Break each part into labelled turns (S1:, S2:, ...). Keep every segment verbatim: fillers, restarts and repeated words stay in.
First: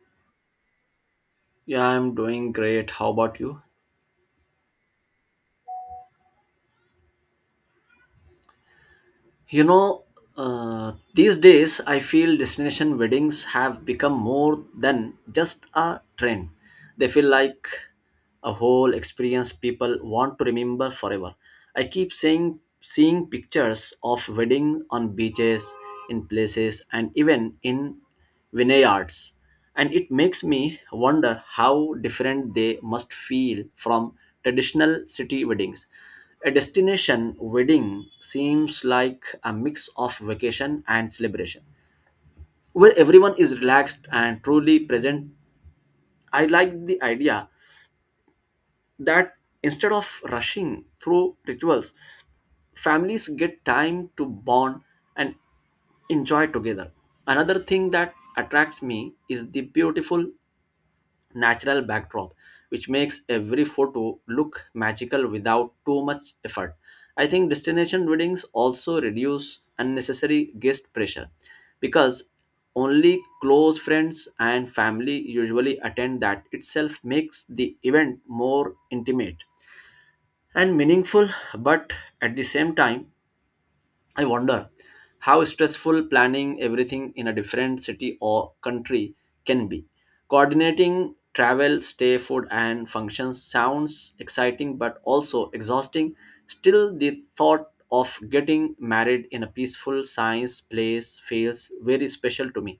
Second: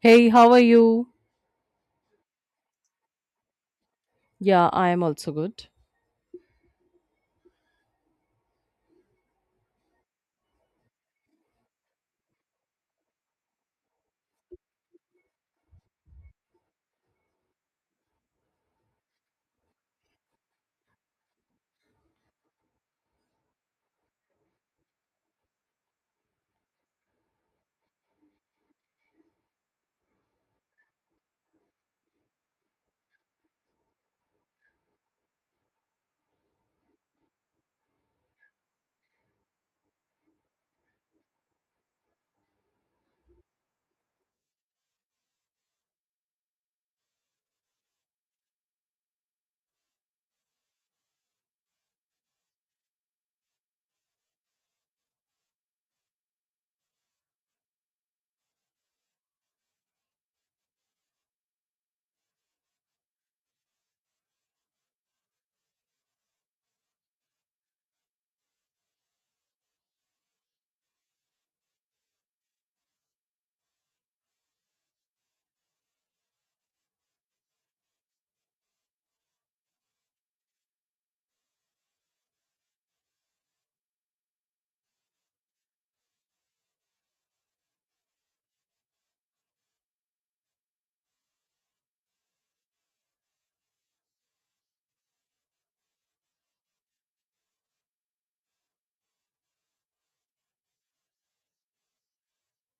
S1: Hey, how are you?
S2: Yeah, I'm doing great. How about you?
S1: Yeah, I am also good.
S2: You know, uh, these days I feel destination weddings have become more than just a trend. They feel like a whole experience people want to remember forever. I keep seeing seeing pictures of wedding on beaches, in places, and even in vineyards. And it makes me wonder how different they must feel from traditional city weddings. A destination wedding seems like a mix of vacation and celebration, where everyone is relaxed and truly present. I like the idea that instead of rushing through rituals, families get time to bond and enjoy together. Another thing that attracts me is the beautiful natural backdrop, which makes every photo look magical without too much effort. I think destination weddings also reduce unnecessary guest pressure because only close friends and family usually attend, that itself makes the event more intimate and meaningful, but at the same time I wonder how stressful planning everything in a different city or country can be. Coordinating travel, stay, food, and functions sounds exciting but also exhausting. Still, the thought of getting married in a peaceful science place feels very special to me.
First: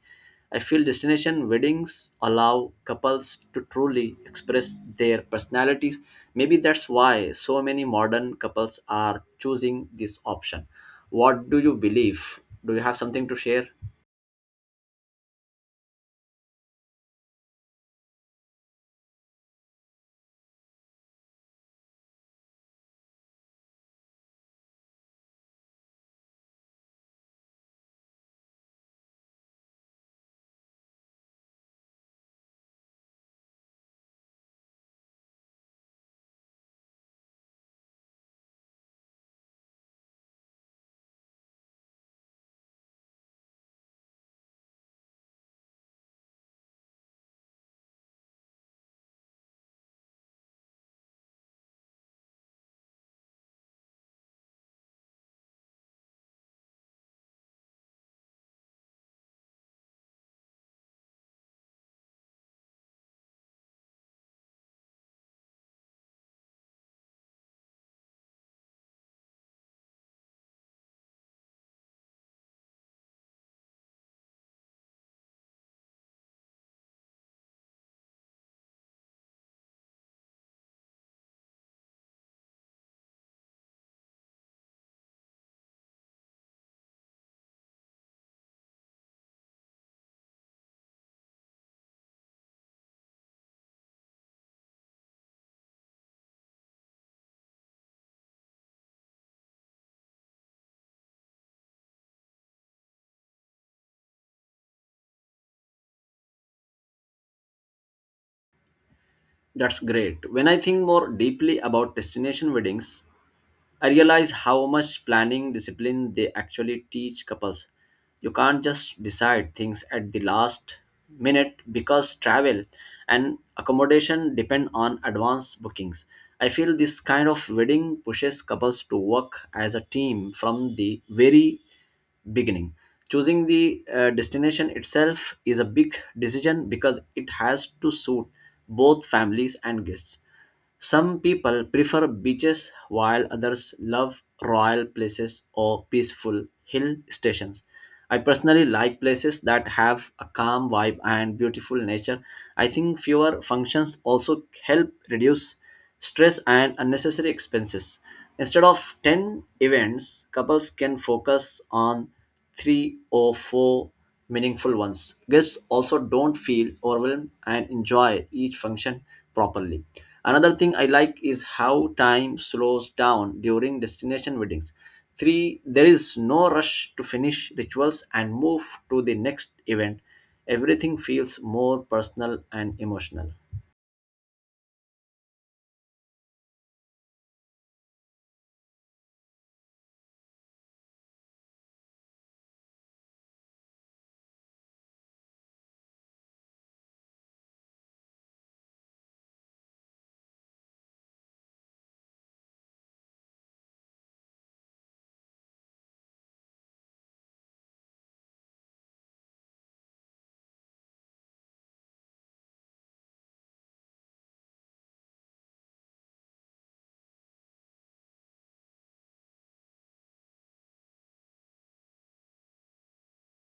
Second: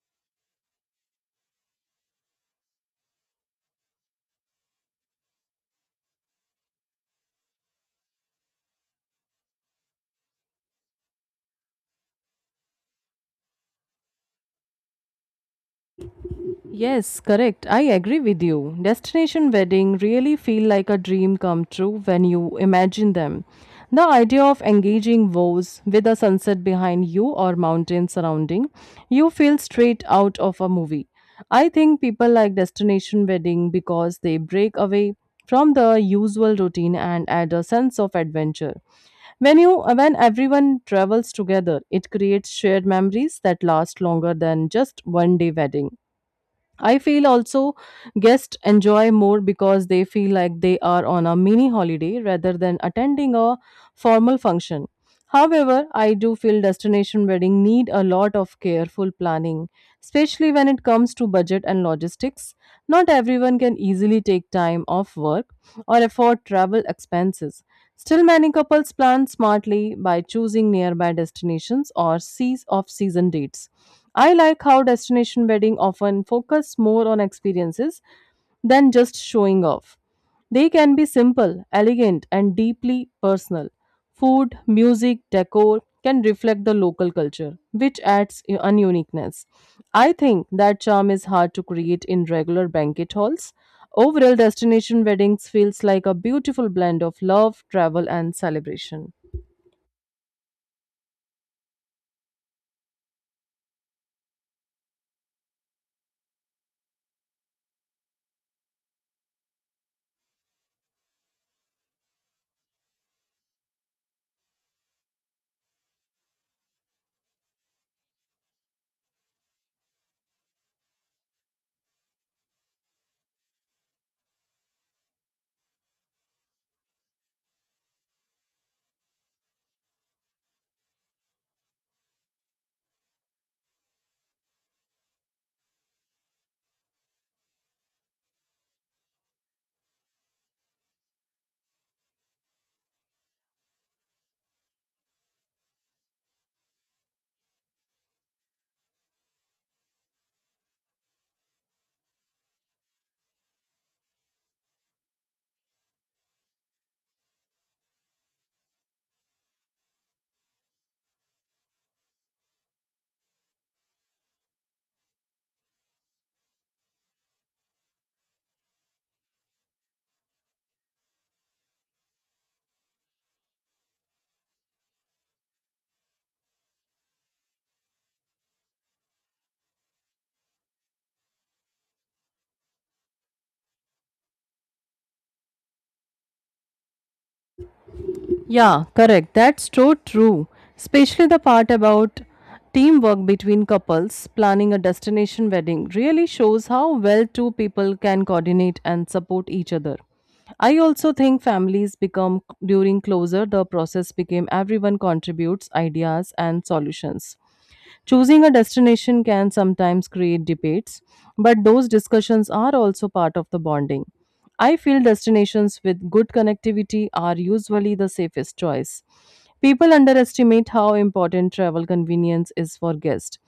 S2: I feel destination weddings allow couples to truly express their personalities. Maybe that's why so many modern couples are choosing this option. What do you believe? Do you have something to share?
S1: Yes, correct. I agree with you. Destination wedding really feel like a dream come true when you imagine them. The idea of engaging vows with a sunset behind you or mountains surrounding you feel straight out of a movie. I think people like destination wedding because they break away from the usual routine and add a sense of adventure. When you when everyone travels together, it creates shared memories that last longer than just one day wedding. I feel also guests enjoy more because they feel like they are on a mini holiday rather than attending a formal function. However, I do feel destination wedding need a lot of careful planning, especially when it comes to budget and logistics. Not everyone can easily take time off work or afford travel expenses. Still, many couples plan smartly by choosing nearby destinations or seas off season dates. I like how destination wedding often focus more on experiences than just showing off. They can be simple, elegant, and deeply personal. Food, music, decor can reflect the local culture, which adds u- an uniqueness. I think that charm is hard to create in regular banquet halls. Overall, destination weddings feels like a beautiful blend of love, travel, and celebration.
S2: That's great. When I think more deeply about destination weddings, I realize how much planning discipline they actually teach couples. You can't just decide things at the last minute because travel and accommodation depend on advance bookings. I feel this kind of wedding pushes couples to work as a team from the very beginning. Choosing the uh, destination itself is a big decision because it has to suit both families and guests. Some people prefer beaches while others love royal places or peaceful hill stations. I personally like places that have a calm vibe and beautiful nature. I think fewer functions also help reduce stress and unnecessary expenses. Instead of ten events, couples can focus on three or four meaningful ones. Guests also don't feel overwhelmed and enjoy each function properly. Another thing I like is how time slows down during destination weddings. Three, there is no rush to finish rituals and move to the next event. Everything feels more personal and emotional.
S1: Yeah, correct. That's so true. Especially the part about teamwork between couples planning a destination wedding really shows how well two people can coordinate and support each other. I also think families become during closer the process became everyone contributes ideas and solutions. Choosing a destination can sometimes create debates, but those discussions are also part of the bonding. I feel destinations with good connectivity are usually the safest choice. People underestimate how important travel convenience is for guests.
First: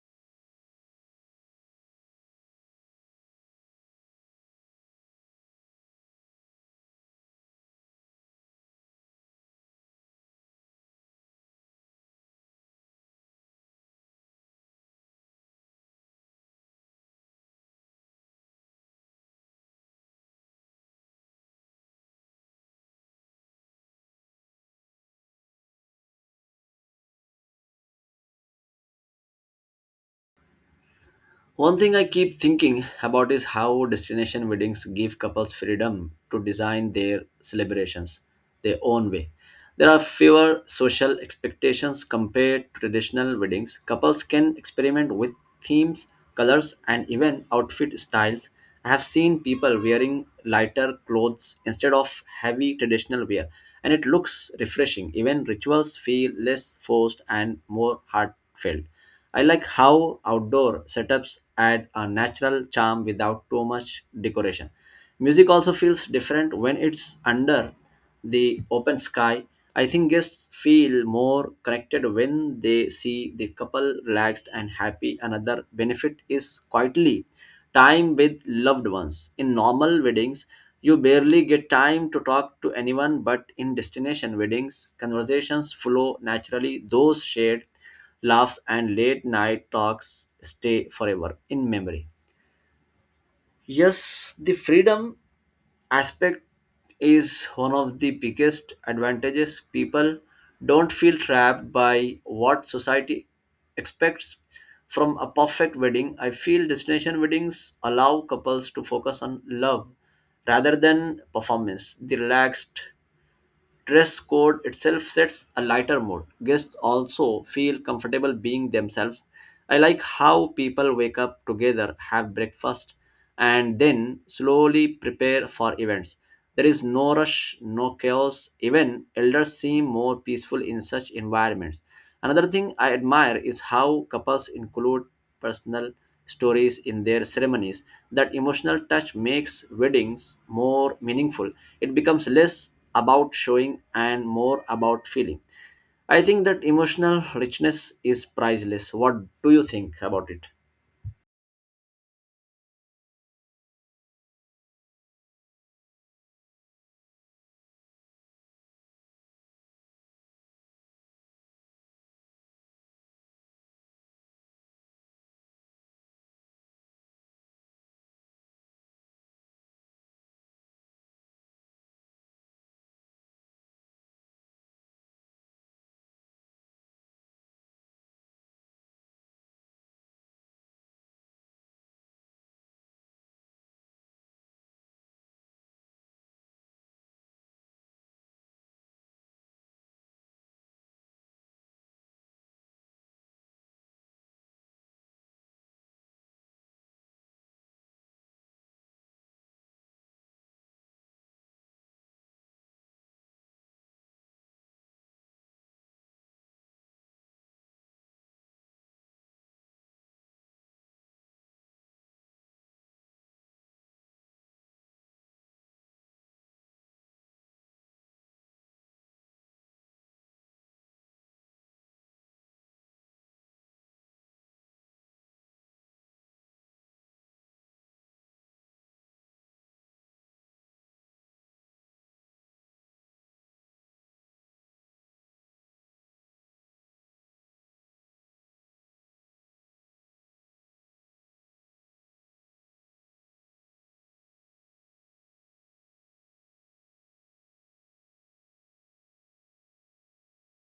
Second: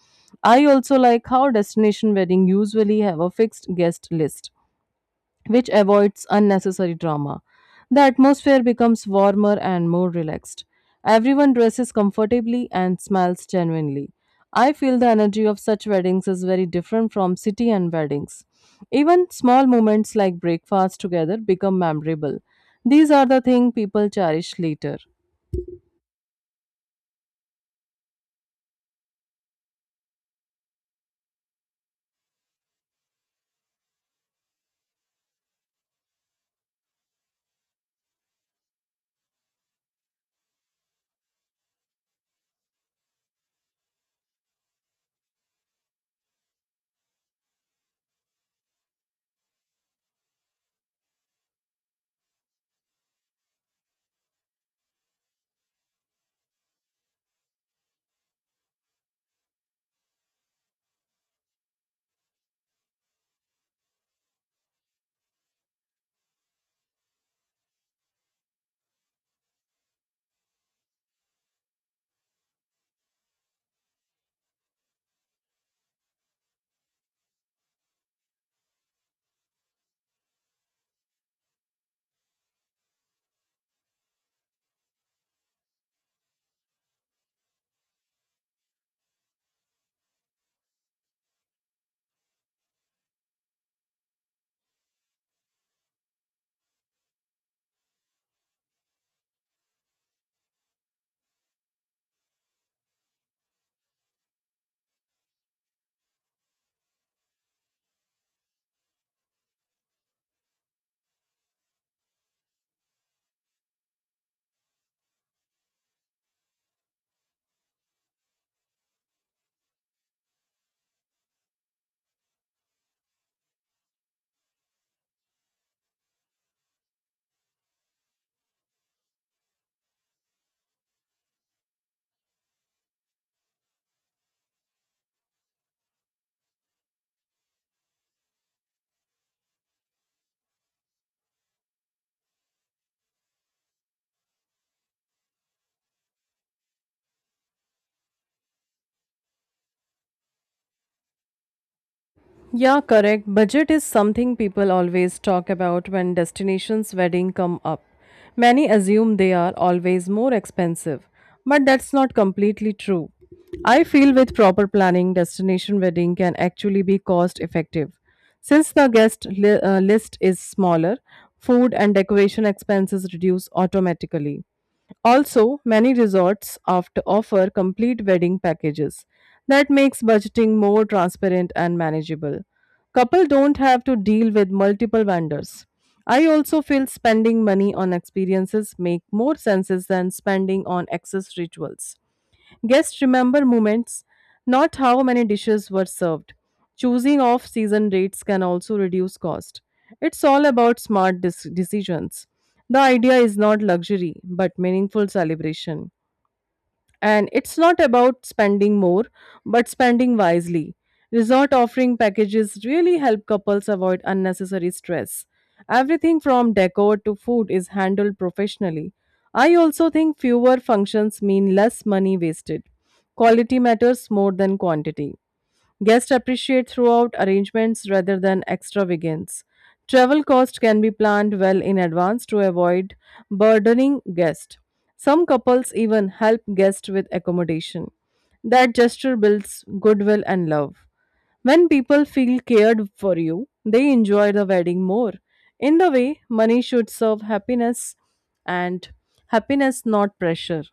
S1: I also like how destination weddings usually have a fixed guest list which avoids unnecessary drama. The atmosphere becomes warmer and more relaxed. Everyone dresses comfortably and smells genuinely. I feel the energy of such weddings is very different from city and weddings. Even small moments like breakfast together become memorable. These are the things people cherish later.
S2: One thing I keep thinking about is how destination weddings give couples freedom to design their celebrations their own way. There are fewer social expectations compared to traditional weddings. Couples can experiment with themes, colors, and even outfit styles. I have seen people wearing lighter clothes instead of heavy traditional wear, and it looks refreshing. Even rituals feel less forced and more heartfelt. I like how outdoor setups add a natural charm without too much decoration. Music also feels different when it's under the open sky. I think guests feel more connected when they see the couple relaxed and happy. Another benefit is quietly time with loved ones. In normal weddings, you barely get time to talk to anyone, but in destination weddings, conversations flow naturally. Those shared laughs, and late night talks stay forever in memory. Yes, the freedom aspect is one of the biggest advantages. People don't feel trapped by what society expects from a perfect wedding. I feel destination weddings allow couples to focus on love rather than performance. The relaxed dress code itself sets a lighter mood. Guests also feel comfortable being themselves. I like how people wake up together, have breakfast, and then slowly prepare for events. There is no rush, no chaos. Even elders seem more peaceful in such environments. Another thing I admire is how couples include personal stories in their ceremonies. That emotional touch makes weddings more meaningful. It becomes less about showing and more about feeling. I think that emotional richness is priceless. What do you think about it?
S1: Yeah, correct. Budget is something people always talk about when destinations wedding come up. Many assume they are always more expensive, but that's not completely true. I feel with proper planning, destination wedding can actually be cost effective. Since the guest li- uh, list is smaller, food and decoration expenses reduce automatically. Also, many resorts opt offer complete wedding packages. That makes budgeting more transparent and manageable. Couple don't have to deal with multiple vendors. I also feel spending money on experiences make more sense than spending on excess rituals. Guests remember moments, not how many dishes were served. Choosing off season dates can also reduce cost. It's all about smart dis- decisions. The idea is not luxury, but meaningful celebration, and it's not about spending more but spending wisely. Resort offering packages really help couples avoid unnecessary stress. Everything from decor to food is handled professionally. I also think fewer functions mean less money wasted. Quality matters more than quantity. Guests appreciate throughout arrangements rather than extravagance. Travel cost can be planned well in advance to avoid burdening guests. Some couples even help guests with accommodation. That gesture builds goodwill and love. When people feel cared for you, they enjoy the wedding more. In the way, money should serve happiness and happiness, not pressure.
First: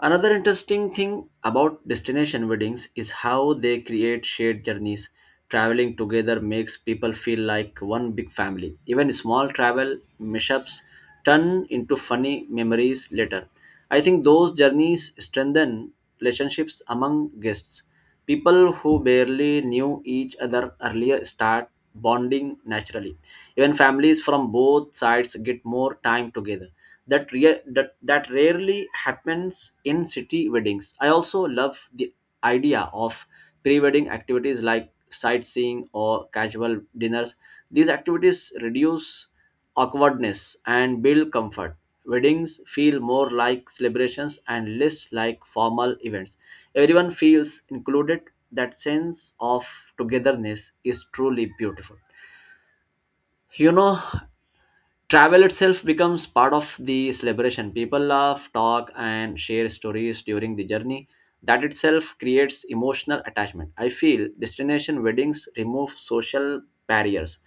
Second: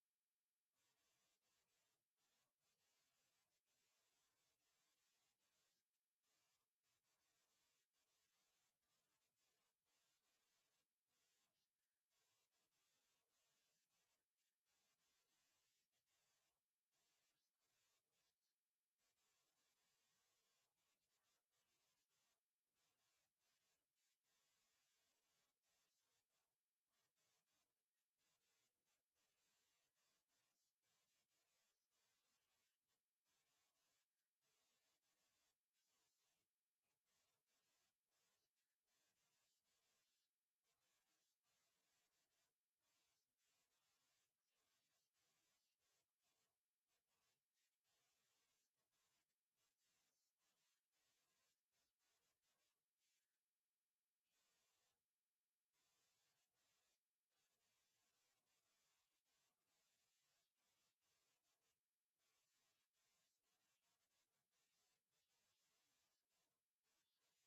S2: Another interesting thing about destination weddings is how they create shared journeys. Traveling together makes people feel like one big family. Even small travel mishaps turn into funny memories later. I think those journeys strengthen relationships among guests. People who barely knew each other earlier start bonding naturally. Even families from both sides get more time together. That, rea- that that rarely happens in city weddings. I also love the idea of pre-wedding activities like sightseeing or casual dinners. These activities reduce awkwardness and build comfort. Weddings feel more like celebrations and less like formal events. Everyone feels included. That sense of togetherness is truly beautiful. You know, travel itself becomes part of the celebration, people laugh, talk and share stories during the journey. That itself creates emotional attachment. I feel destination weddings remove social barriers.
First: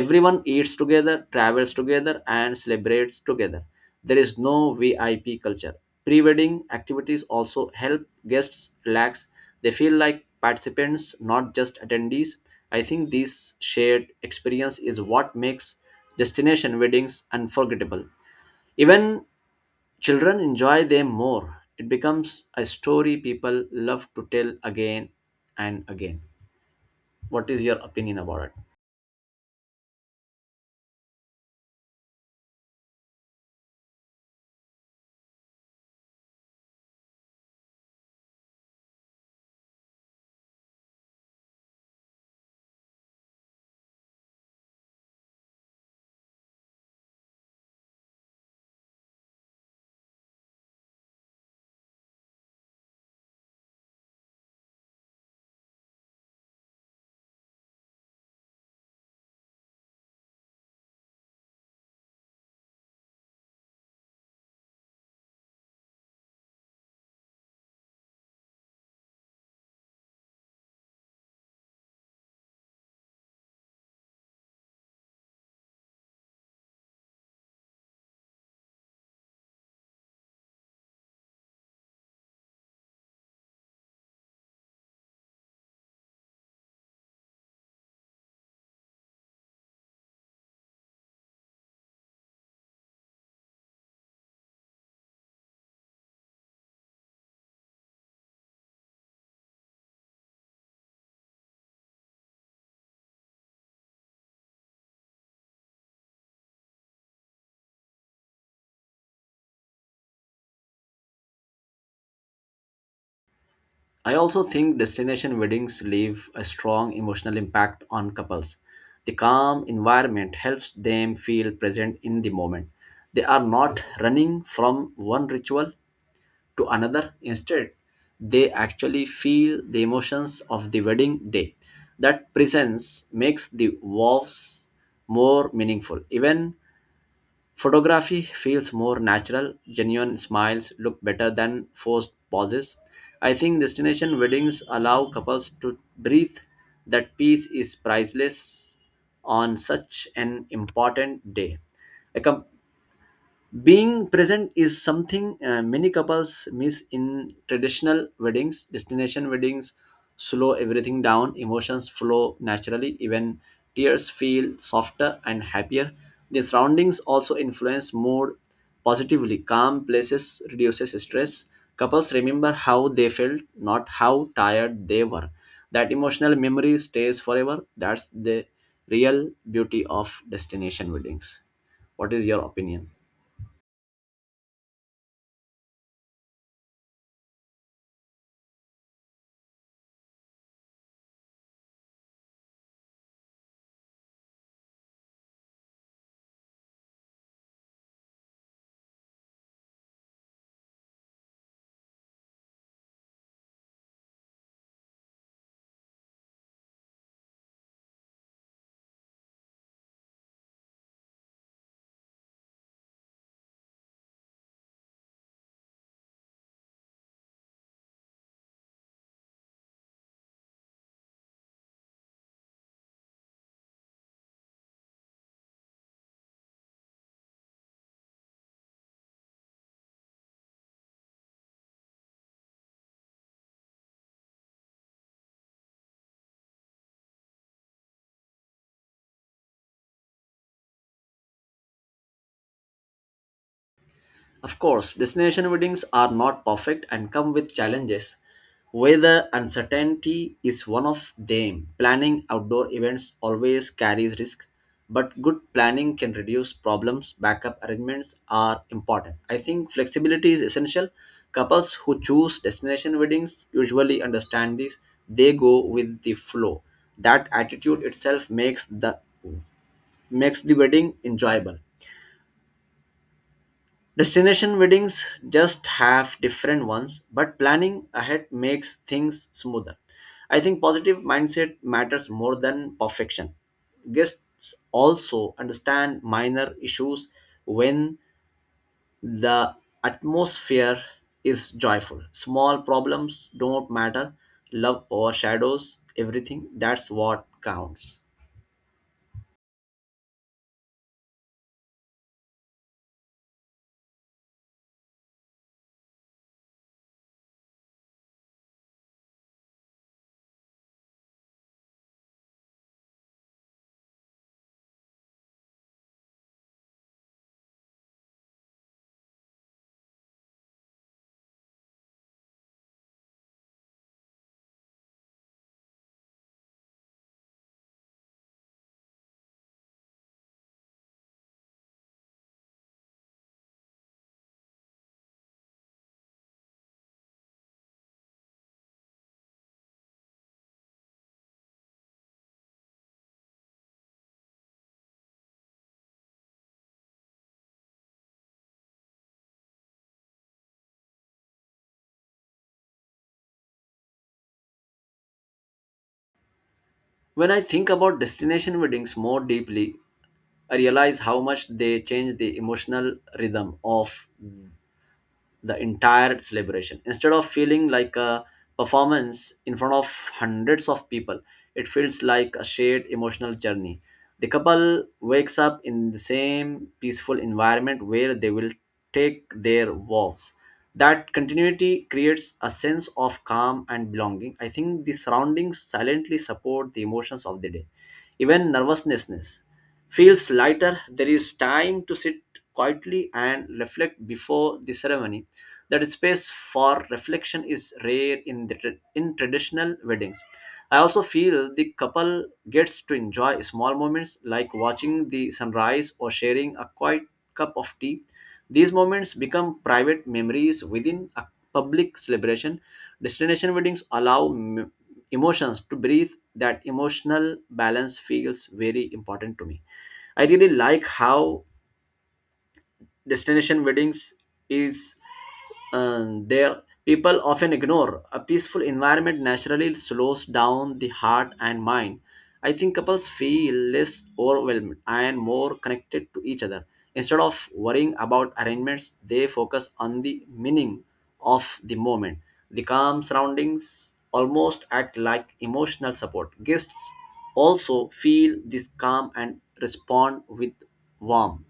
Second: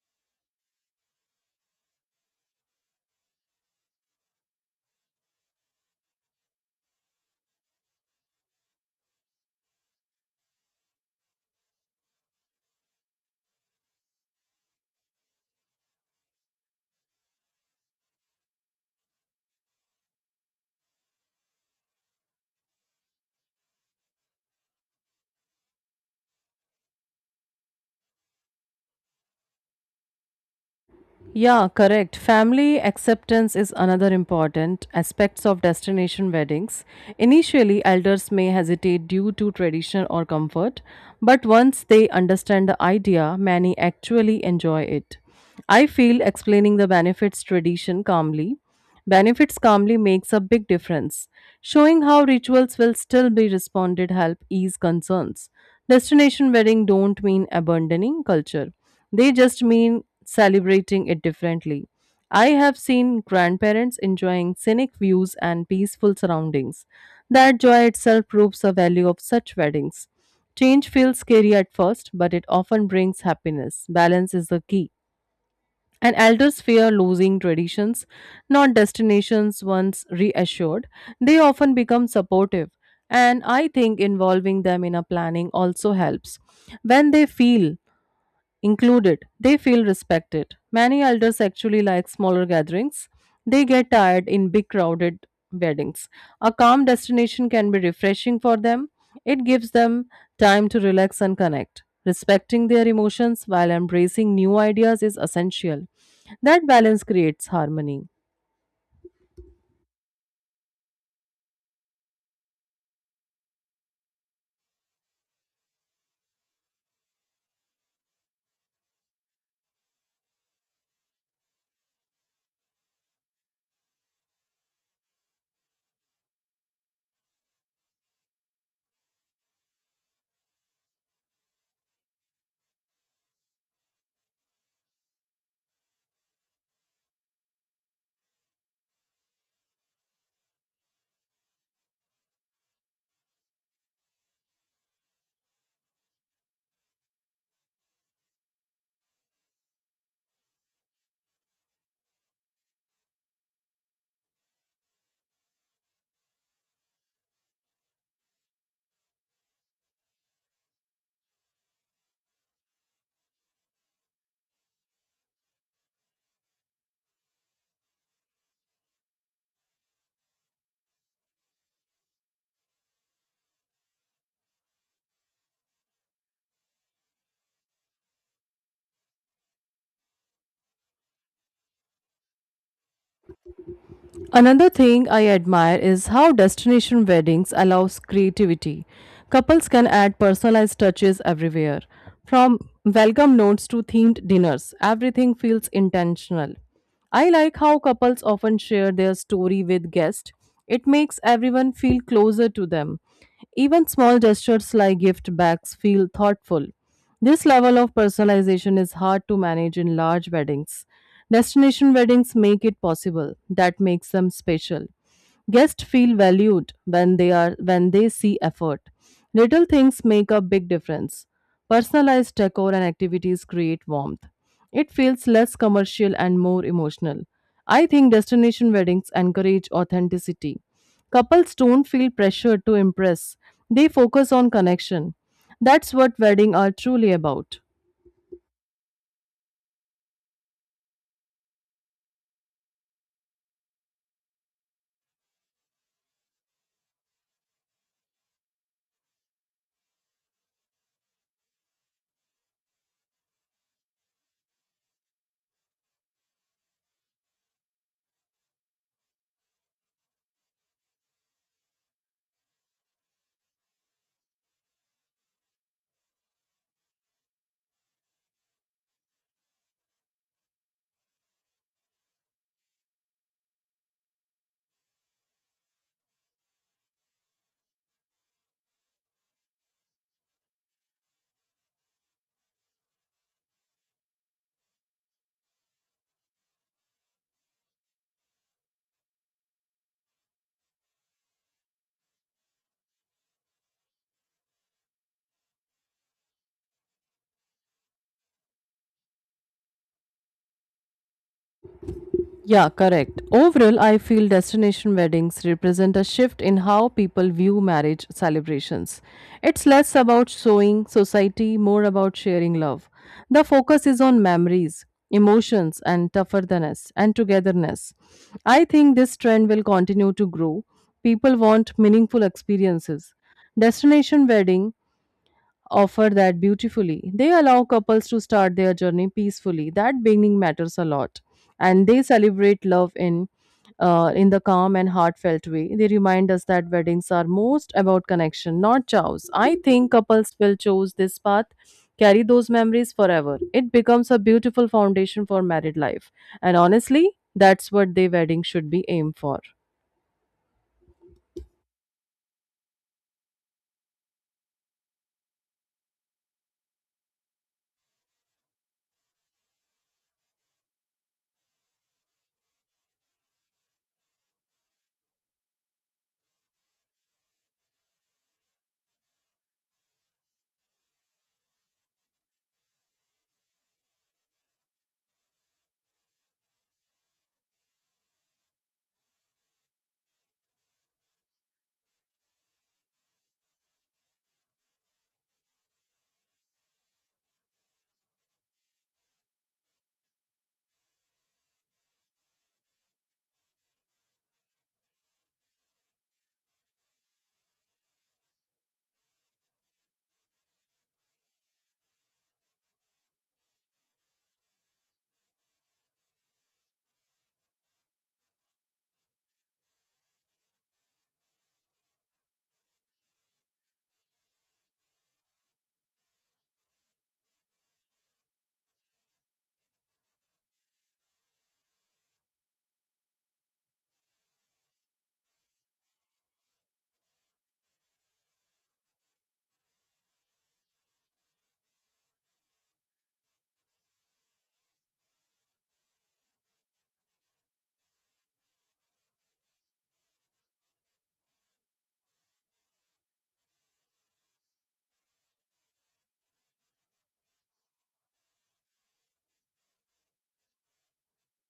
S2: Everyone eats together, travels together, and celebrates together. There is no VIP culture. Pre-wedding activities also help guests relax. They feel like participants, not just attendees. I think this shared experience is what makes destination weddings unforgettable. Even children enjoy them more. It becomes a story people love to tell again and again. What is your opinion about it?
S1: Yeah, correct. Family acceptance is another important aspects of destination weddings. Initially, elders may hesitate due to tradition or comfort, but once they understand the idea, many actually enjoy it. I feel explaining the benefits tradition calmly Benefits calmly makes a big difference. Showing how rituals will still be responded help ease concerns. Destination wedding don't mean abandoning culture. They just mean celebrating it differently. I have seen grandparents enjoying scenic views and peaceful surroundings. That joy itself proves the value of such weddings. Change feels scary at first, but it often brings happiness. Balance is the key. And elders fear losing traditions, not destinations once reassured. They often become supportive, and I think involving them in a planning also helps. When they feel included, they feel respected. Many elders actually like smaller gatherings. They get tired in big crowded weddings. A calm destination can be refreshing for them. It gives them time to relax and connect. Respecting their emotions while embracing new ideas is essential. That balance creates harmony.
S2: I also think destination weddings leave a strong emotional impact on couples. The calm environment helps them feel present in the moment. They are not running from one ritual to another. Instead, they actually feel the emotions of the wedding day. That presence makes the vows more meaningful. Even photography feels more natural, genuine smiles look better than forced pauses. I think destination weddings allow couples to breathe. That peace is priceless on such an important day. A com- Being present is something uh, many couples miss in traditional weddings. Destination weddings slow everything down, emotions flow naturally, even tears feel softer and happier. The surroundings also influence mood positively. Calm places reduces stress. Couples remember how they felt, not how tired they were. That emotional memory stays forever. That's the real beauty of destination weddings. What is your opinion?
S1: Another thing I admire is how destination weddings allows creativity. Couples can add personalized touches everywhere, from welcome notes to themed dinners. Everything feels intentional. I like how couples often share their story with guests. It makes everyone feel closer to them. Even small gestures like gift bags feel thoughtful. This level of personalization is hard to manage in large weddings. Destination weddings make it possible, that makes them special. Guests feel valued when they are when they see effort. Little things make a big difference. Personalized decor and activities create warmth. It feels less commercial and more emotional. I think destination weddings encourage authenticity. Couples don't feel pressured to impress. They focus on connection. That's what weddings are truly about.
S2: Of course, destination weddings are not perfect and come with challenges. Weather uncertainty is one of them. Planning outdoor events always carries risk, but good planning can reduce problems. Backup arrangements are important. I think flexibility is essential. Couples who choose destination weddings usually understand this. They go with the flow. That attitude itself makes the makes the wedding enjoyable. Destination weddings just have different ones, but planning ahead makes things smoother. I think positive mindset matters more than perfection. Guests also understand minor issues when the atmosphere is joyful. Small problems don't matter. Love overshadows everything. That's what counts.
S1: Yeah, correct. Overall, I feel destination weddings represent a shift in how people view marriage celebrations. It's less about showing society, more about sharing love. The focus is on memories, emotions, and tougherness and togetherness. I think this trend will continue to grow. People want meaningful experiences. Destination wedding offer that beautifully. They allow couples to start their journey peacefully. That beginning matters a lot. And they celebrate love in, uh, in the calm and heartfelt way. They remind us that weddings are most about connection, not chows. I think couples will choose this path, carry those memories forever. It becomes a beautiful foundation for married life. And honestly, that's what their wedding should be aimed for.
S2: When I think about destination weddings more deeply, I realize how much they change the emotional rhythm of the entire celebration. Instead of feeling like a performance in front of hundreds of people, it feels like a shared emotional journey. The couple wakes up in the same peaceful environment where they will take their vows. That continuity creates a sense of calm and belonging. I think the surroundings silently support the emotions of the day. Even nervousness feels lighter, there is time to sit quietly and reflect before the ceremony. That space for reflection is rare in, the, tra- in traditional weddings. I also feel the couple gets to enjoy small moments like watching the sunrise or sharing a quiet cup of tea. These moments become private memories within a public celebration. Destination weddings allow m- emotions to breathe. That emotional balance feels very important to me. I really like how destination weddings is um, there people often ignore. A peaceful environment naturally slows down the heart and mind. I think couples feel less overwhelmed and more connected to each other. Instead of worrying about arrangements, they focus on the meaning of the moment. The calm surroundings almost act like emotional support. Guests also feel this calm and respond with warmth.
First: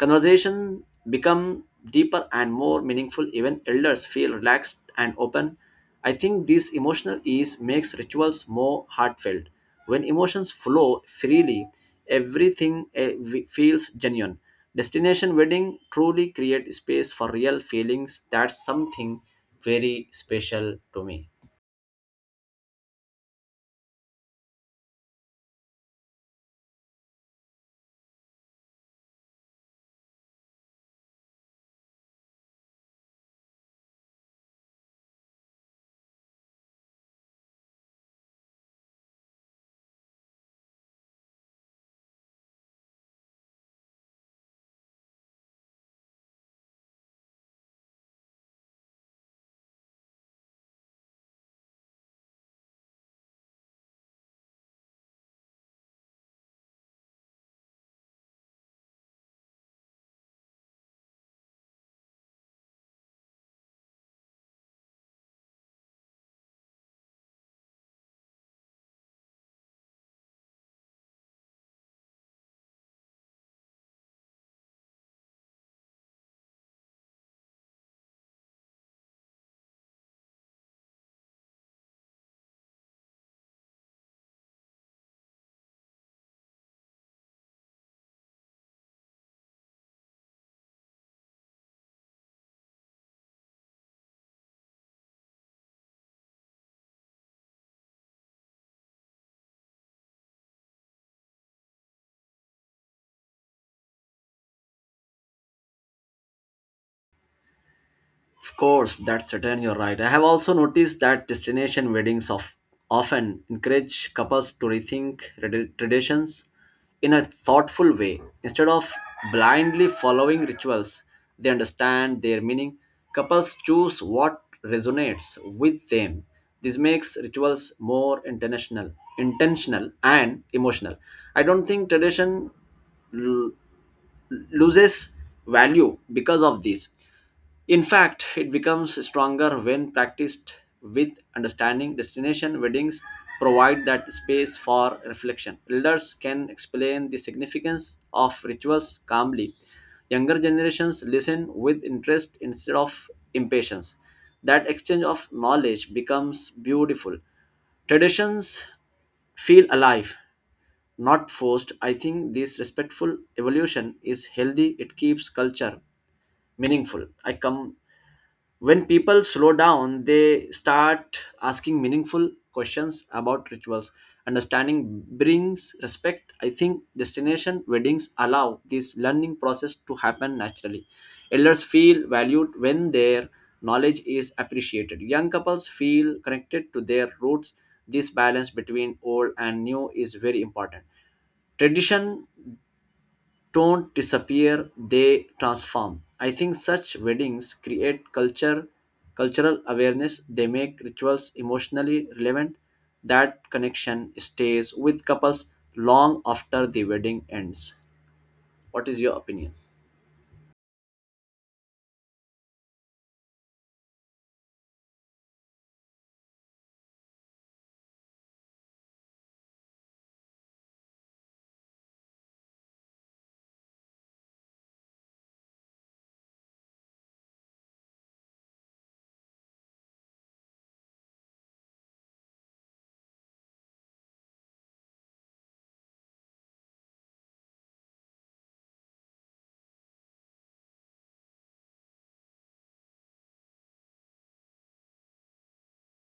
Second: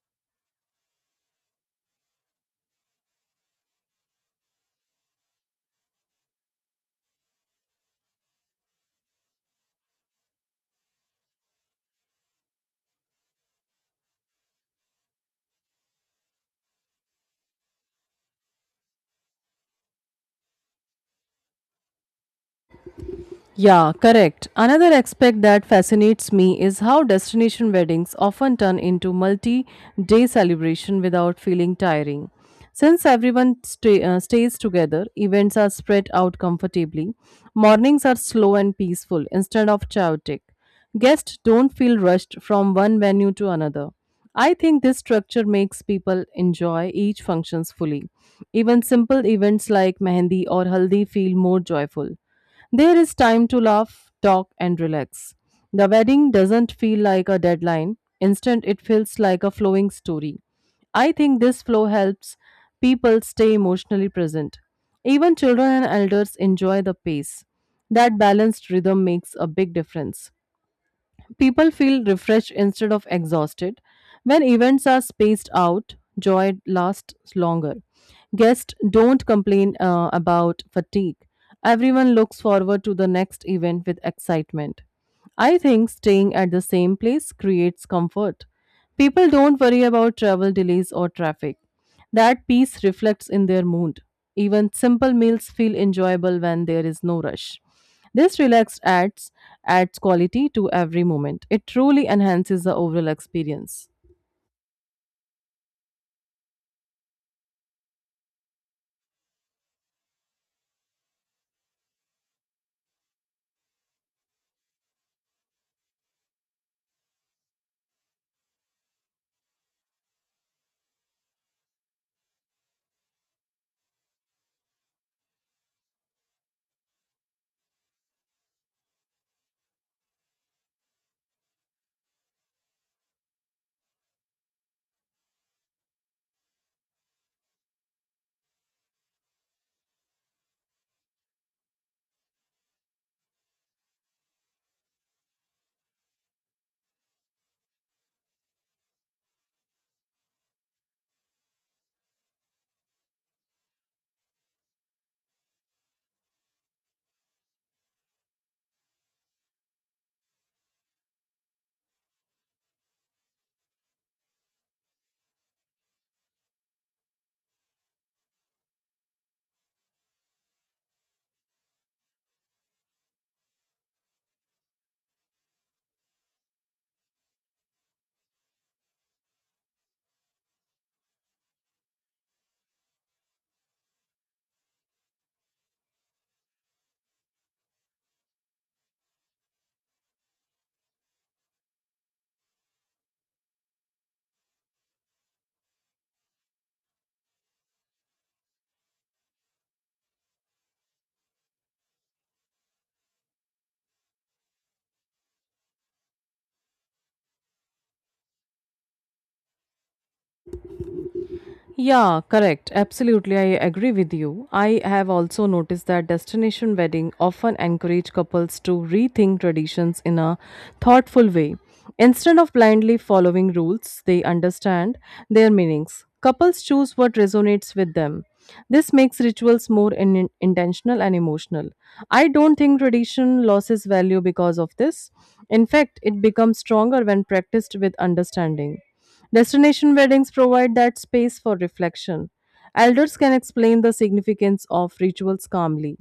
S2: Conversation become deeper and more meaningful, even elders feel relaxed and open. I think this emotional ease makes rituals more heartfelt. When emotions flow freely, everything eh, we- feels genuine. Destination wedding truly create space for real feelings. That's something very special to me.
S1: Yeah, correct. Another aspect that fascinates me is how destination weddings often turn into multi day celebration without feeling tiring. Since everyone stay, uh, stays together, events are spread out comfortably. Mornings are slow and peaceful instead of chaotic. Guests don't feel rushed from one venue to another. I think this structure makes people enjoy each functions fully. Even simple events like mehendi or haldi feel more joyful. There is time to laugh, talk, and relax. The wedding doesn't feel like a deadline, instead, it feels like a flowing story. I think this flow helps people stay emotionally present. Even children and elders enjoy the pace. That balanced rhythm makes a big difference. People feel refreshed instead of exhausted. When events are spaced out, joy lasts longer. Guests don't complain uh, about fatigue. Everyone looks forward to the next event with excitement. I think staying at the same place creates comfort. People don't worry about travel delays or traffic. That peace reflects in their mood. Even simple meals feel enjoyable when there is no rush. This relaxed adds adds quality to every moment. It truly enhances the overall experience.
S2: Of course, that's certain. You're right. I have also noticed that destination weddings of often encourage couples to rethink tradi- traditions in a thoughtful way, instead of blindly following rituals. They understand their meaning. Couples choose what resonates with them. This makes rituals more international, intentional, and emotional. I don't think tradition l- loses value because of this. In fact, it becomes stronger when practiced with understanding. Destination weddings provide that space for reflection. Elders can explain the significance of rituals calmly. Younger generations listen with interest instead of impatience. That exchange of knowledge becomes beautiful. Traditions feel alive, not forced. I think this respectful evolution is healthy. It keeps culture meaningful. I come When people slow down, they start asking meaningful questions about rituals. Understanding brings respect. I think destination weddings allow this learning process to happen naturally. Elders feel valued when their knowledge is appreciated. Young couples feel connected to their roots. This balance between old and new is very important. Tradition don't disappear, they transform. I think such weddings create culture cultural awareness. They make rituals emotionally relevant. That connection stays with couples long after the wedding ends. What is your opinion?
S1: Yeah, correct. Absolutely, I agree with you. I have also noticed that destination wedding often encourage couples to rethink traditions in a thoughtful way. Instead of blindly following rules, they understand their meanings. Couples choose what resonates with them. This makes rituals more in- intentional and emotional. I don't think tradition loses value because of this. In fact, it becomes stronger when practiced with understanding. Destination weddings provide that space for reflection. Elders can explain the significance of rituals calmly.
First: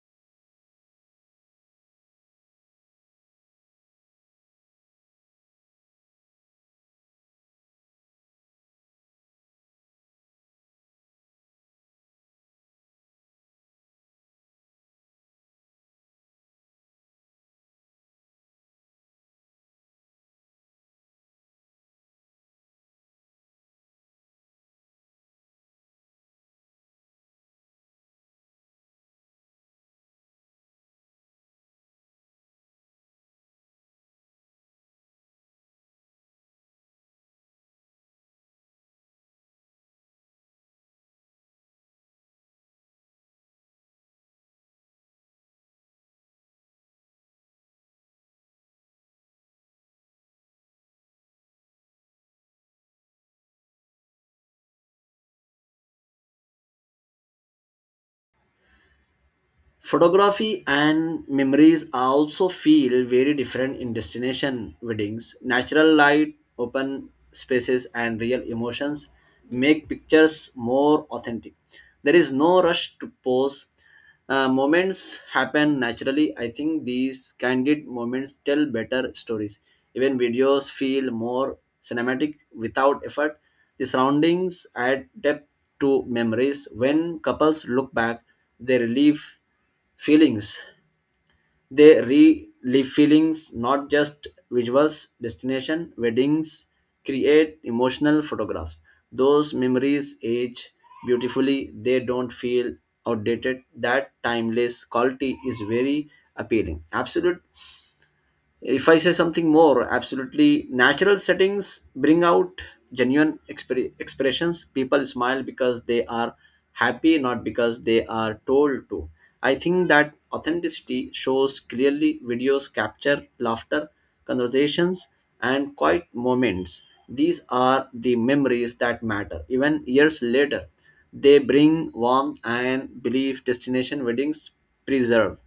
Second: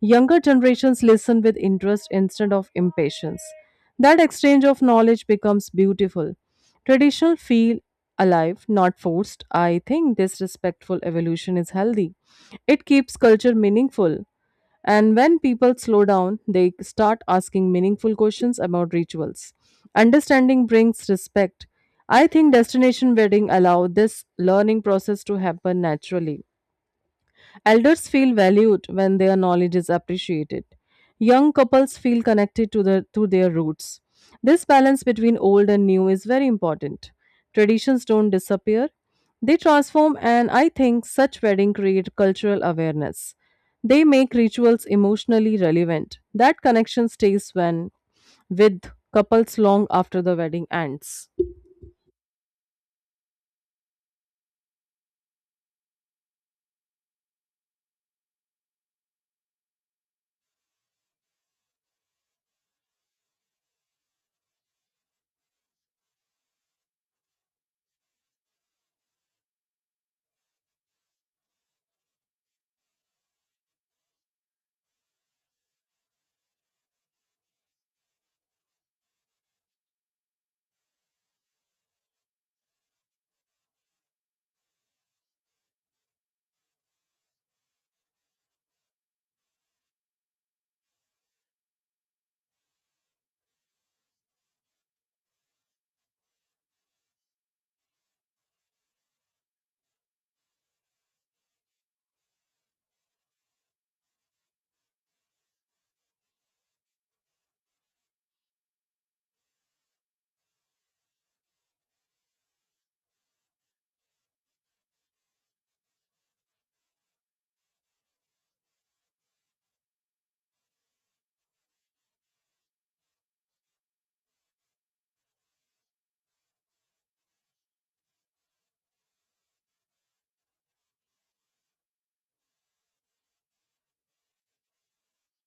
S1: Younger generations listen with interest instead of impatience. That exchange of knowledge becomes beautiful. Traditional feel alive, not forced. I think this respectful evolution is healthy. It keeps culture meaningful. And when people slow down, they start asking meaningful questions about rituals. Understanding brings respect. I think destination wedding allow this learning process to happen naturally. Elders feel valued when their knowledge is appreciated. Young couples feel connected to, the, to their roots. This balance between old and new is very important. Traditions don't disappear, they transform, and I think such weddings create cultural awareness. They make rituals emotionally relevant. That connection stays when with couples long after the wedding ends.
S2: Photography and memories are also feel very different in destination weddings. Natural light, open spaces, and real emotions make pictures more authentic. There is no rush to pose. Uh, moments happen naturally. I think these candid moments tell better stories. Even videos feel more cinematic without effort. The surroundings add depth to memories. When couples look back, they relieve Feelings. They relive feelings, not just visuals. Destination weddings create emotional photographs. Those memories age beautifully. They don't feel outdated. That timeless quality is very appealing. Absolute If I say something more, absolutely natural settings bring out genuine expre- expressions. People smile because they are happy, not because they are told to. I think that authenticity shows clearly. Videos capture laughter, conversations, and quiet moments. These are the memories that matter even years later. They bring warmth and belief. Destination weddings preserve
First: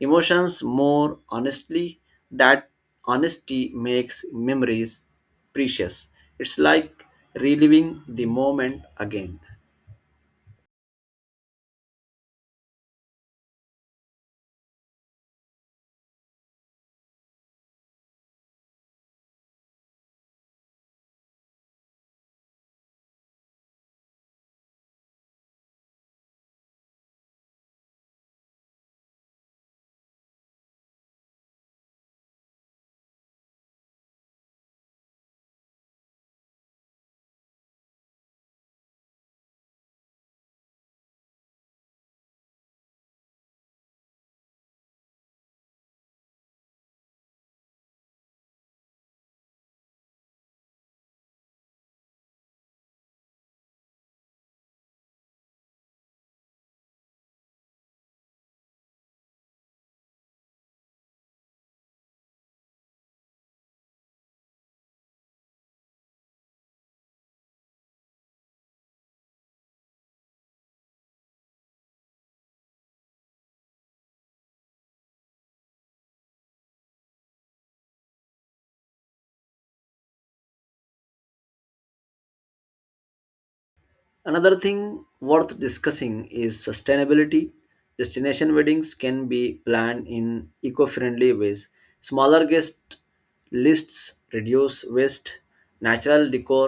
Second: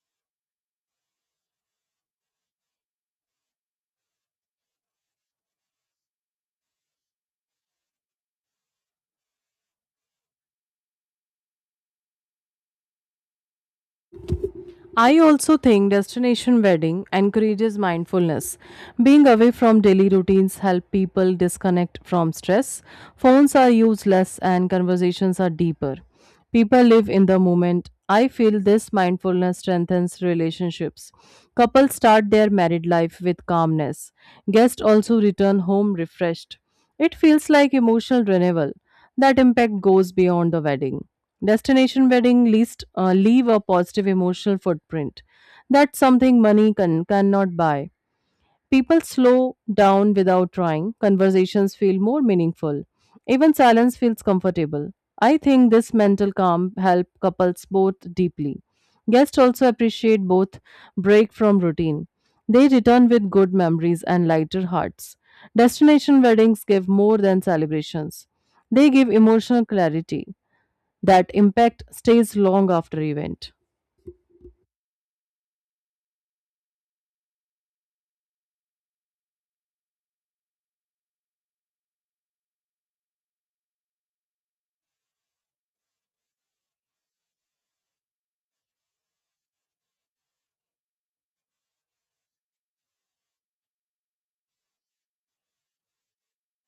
S2: emotions more honestly. That honesty makes memories precious. It's like reliving the moment again.
S1: I also think destination wedding encourages mindfulness. Being away from daily routines help people disconnect from stress. Phones are used less and conversations are deeper. People live in the moment. I feel this mindfulness strengthens relationships. Couples start their married life with calmness. Guests also return home refreshed. It feels like emotional renewal. That impact goes beyond the wedding. Destination wedding least uh, leave a positive emotional footprint. That's something money can, cannot buy. People slow down without trying. Conversations feel more meaningful. Even silence feels comfortable. I think this mental calm helps couples both deeply. Guests also appreciate both break from routine. They return with good memories and lighter hearts. Destination weddings give more than celebrations. They give emotional clarity that impact stays long after event.
S2: Another thing worth discussing is sustainability. Destination weddings can be planned in eco-friendly ways. Smaller guest lists reduce waste. Natural decor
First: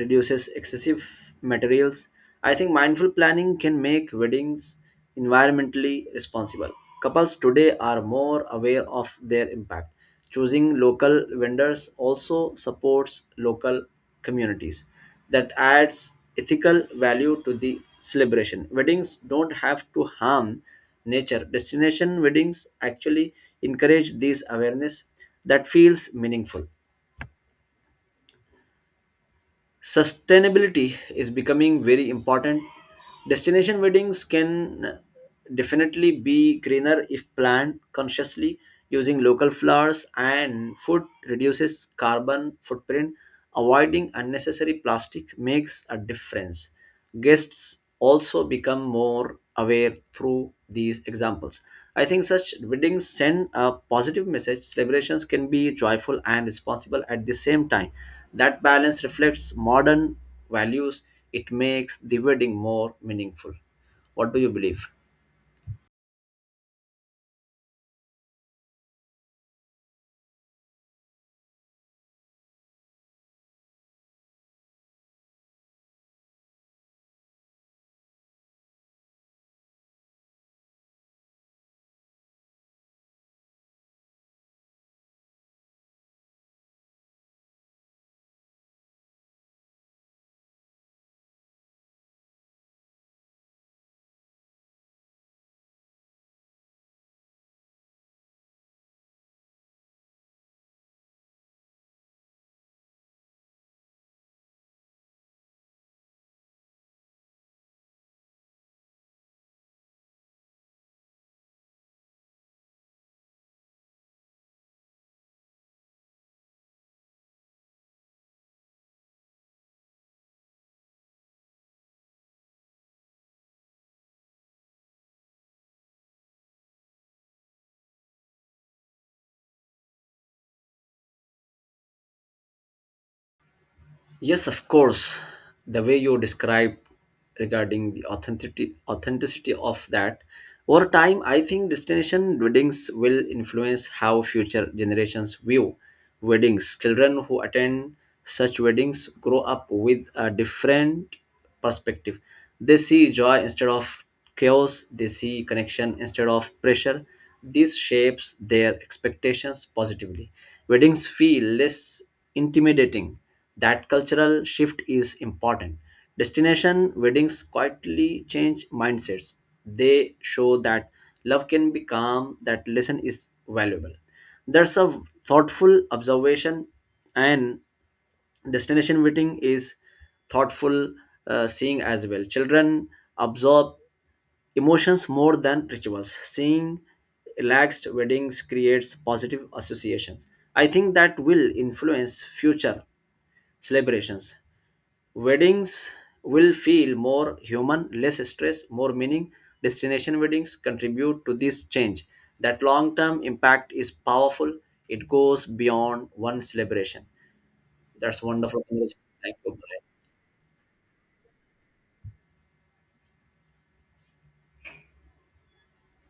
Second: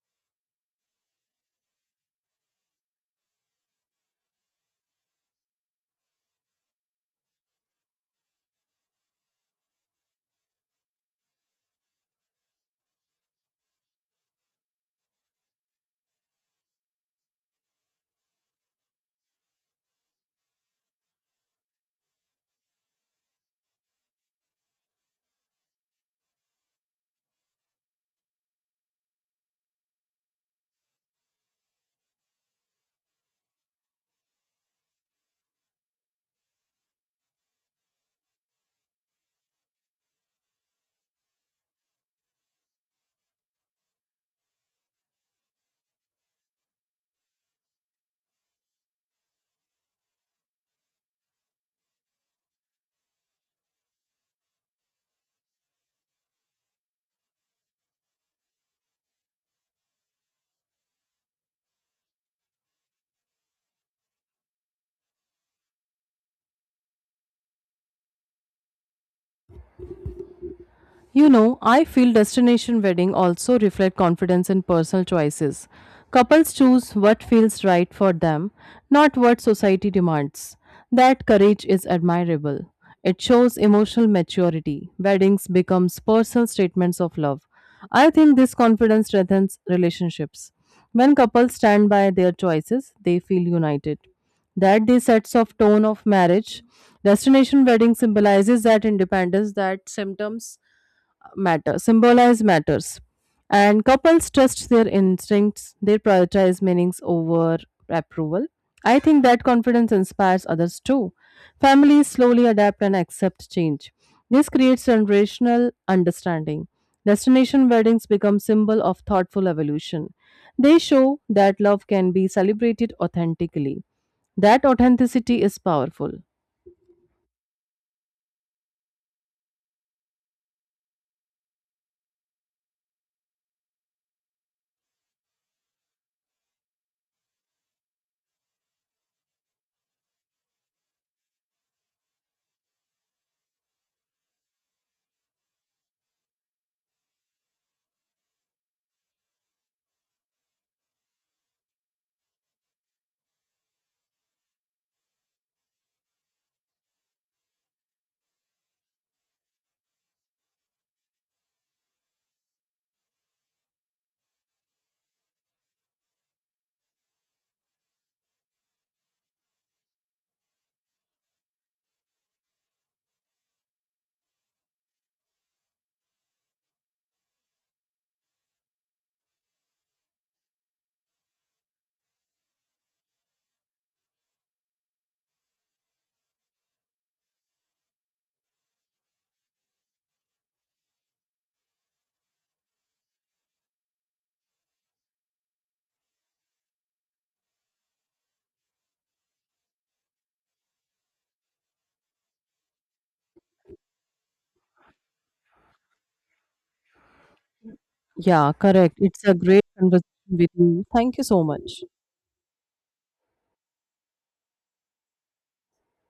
S2: reduces excessive materials. I think mindful planning can make weddings environmentally responsible. Couples today are more aware of their impact. Choosing local vendors also supports local communities. That adds ethical value to the celebration. Weddings don't have to harm nature. Destination weddings actually encourage this awareness. That feels meaningful. Sustainability is becoming very important. Destination weddings can definitely be greener if planned consciously. Using local flowers and food reduces carbon footprint. Avoiding unnecessary plastic makes a difference. Guests also become more aware through these examples. I think such weddings send a positive message. Celebrations can be joyful and responsible at the same time. That balance reflects modern values. It makes the wedding more meaningful. What do you believe?
S1: You know, I feel destination wedding also reflect confidence in personal choices. Couples choose what feels right for them, not what society demands. That courage is admirable. It shows emotional maturity. Weddings becomes personal statements of love. I think this confidence strengthens relationships. When couples stand by their choices, they feel united. That they sets of tone of marriage. Destination wedding symbolizes that independence. That symptoms matter symbolize matters, and couples trust their instincts. They prioritize meanings over approval. I think that confidence inspires others too. Families slowly adapt and accept change. This creates generational understanding. Destination weddings become symbol of thoughtful evolution. They show that love can be celebrated authentically. That authenticity is powerful.
S2: Yes, of course. The way you described regarding the authenticity authenticity of that over time, I think destination weddings will influence how future generations view weddings. Children who attend such weddings grow up with a different perspective. They see joy instead of chaos, they see connection instead of pressure. This shapes their expectations positively. Weddings feel less intimidating. That cultural shift is important. Destination weddings quietly change mindsets. They show that love can be calm, that lesson is valuable. There's a thoughtful observation, and destination wedding is thoughtful, uh, seeing as well. Children absorb emotions more than rituals. Seeing relaxed weddings creates positive associations. I think that will influence future celebrations. Weddings will feel more human, less stress, more meaning. Destination weddings contribute to this change. That long term impact is powerful. It goes beyond one celebration. That's
S1: Yeah,
S2: wonderful
S1: correct.
S2: conversation.
S1: It's a
S2: Thank you.
S1: great
S2: Bye.
S1: conversation with you. Thank you so much.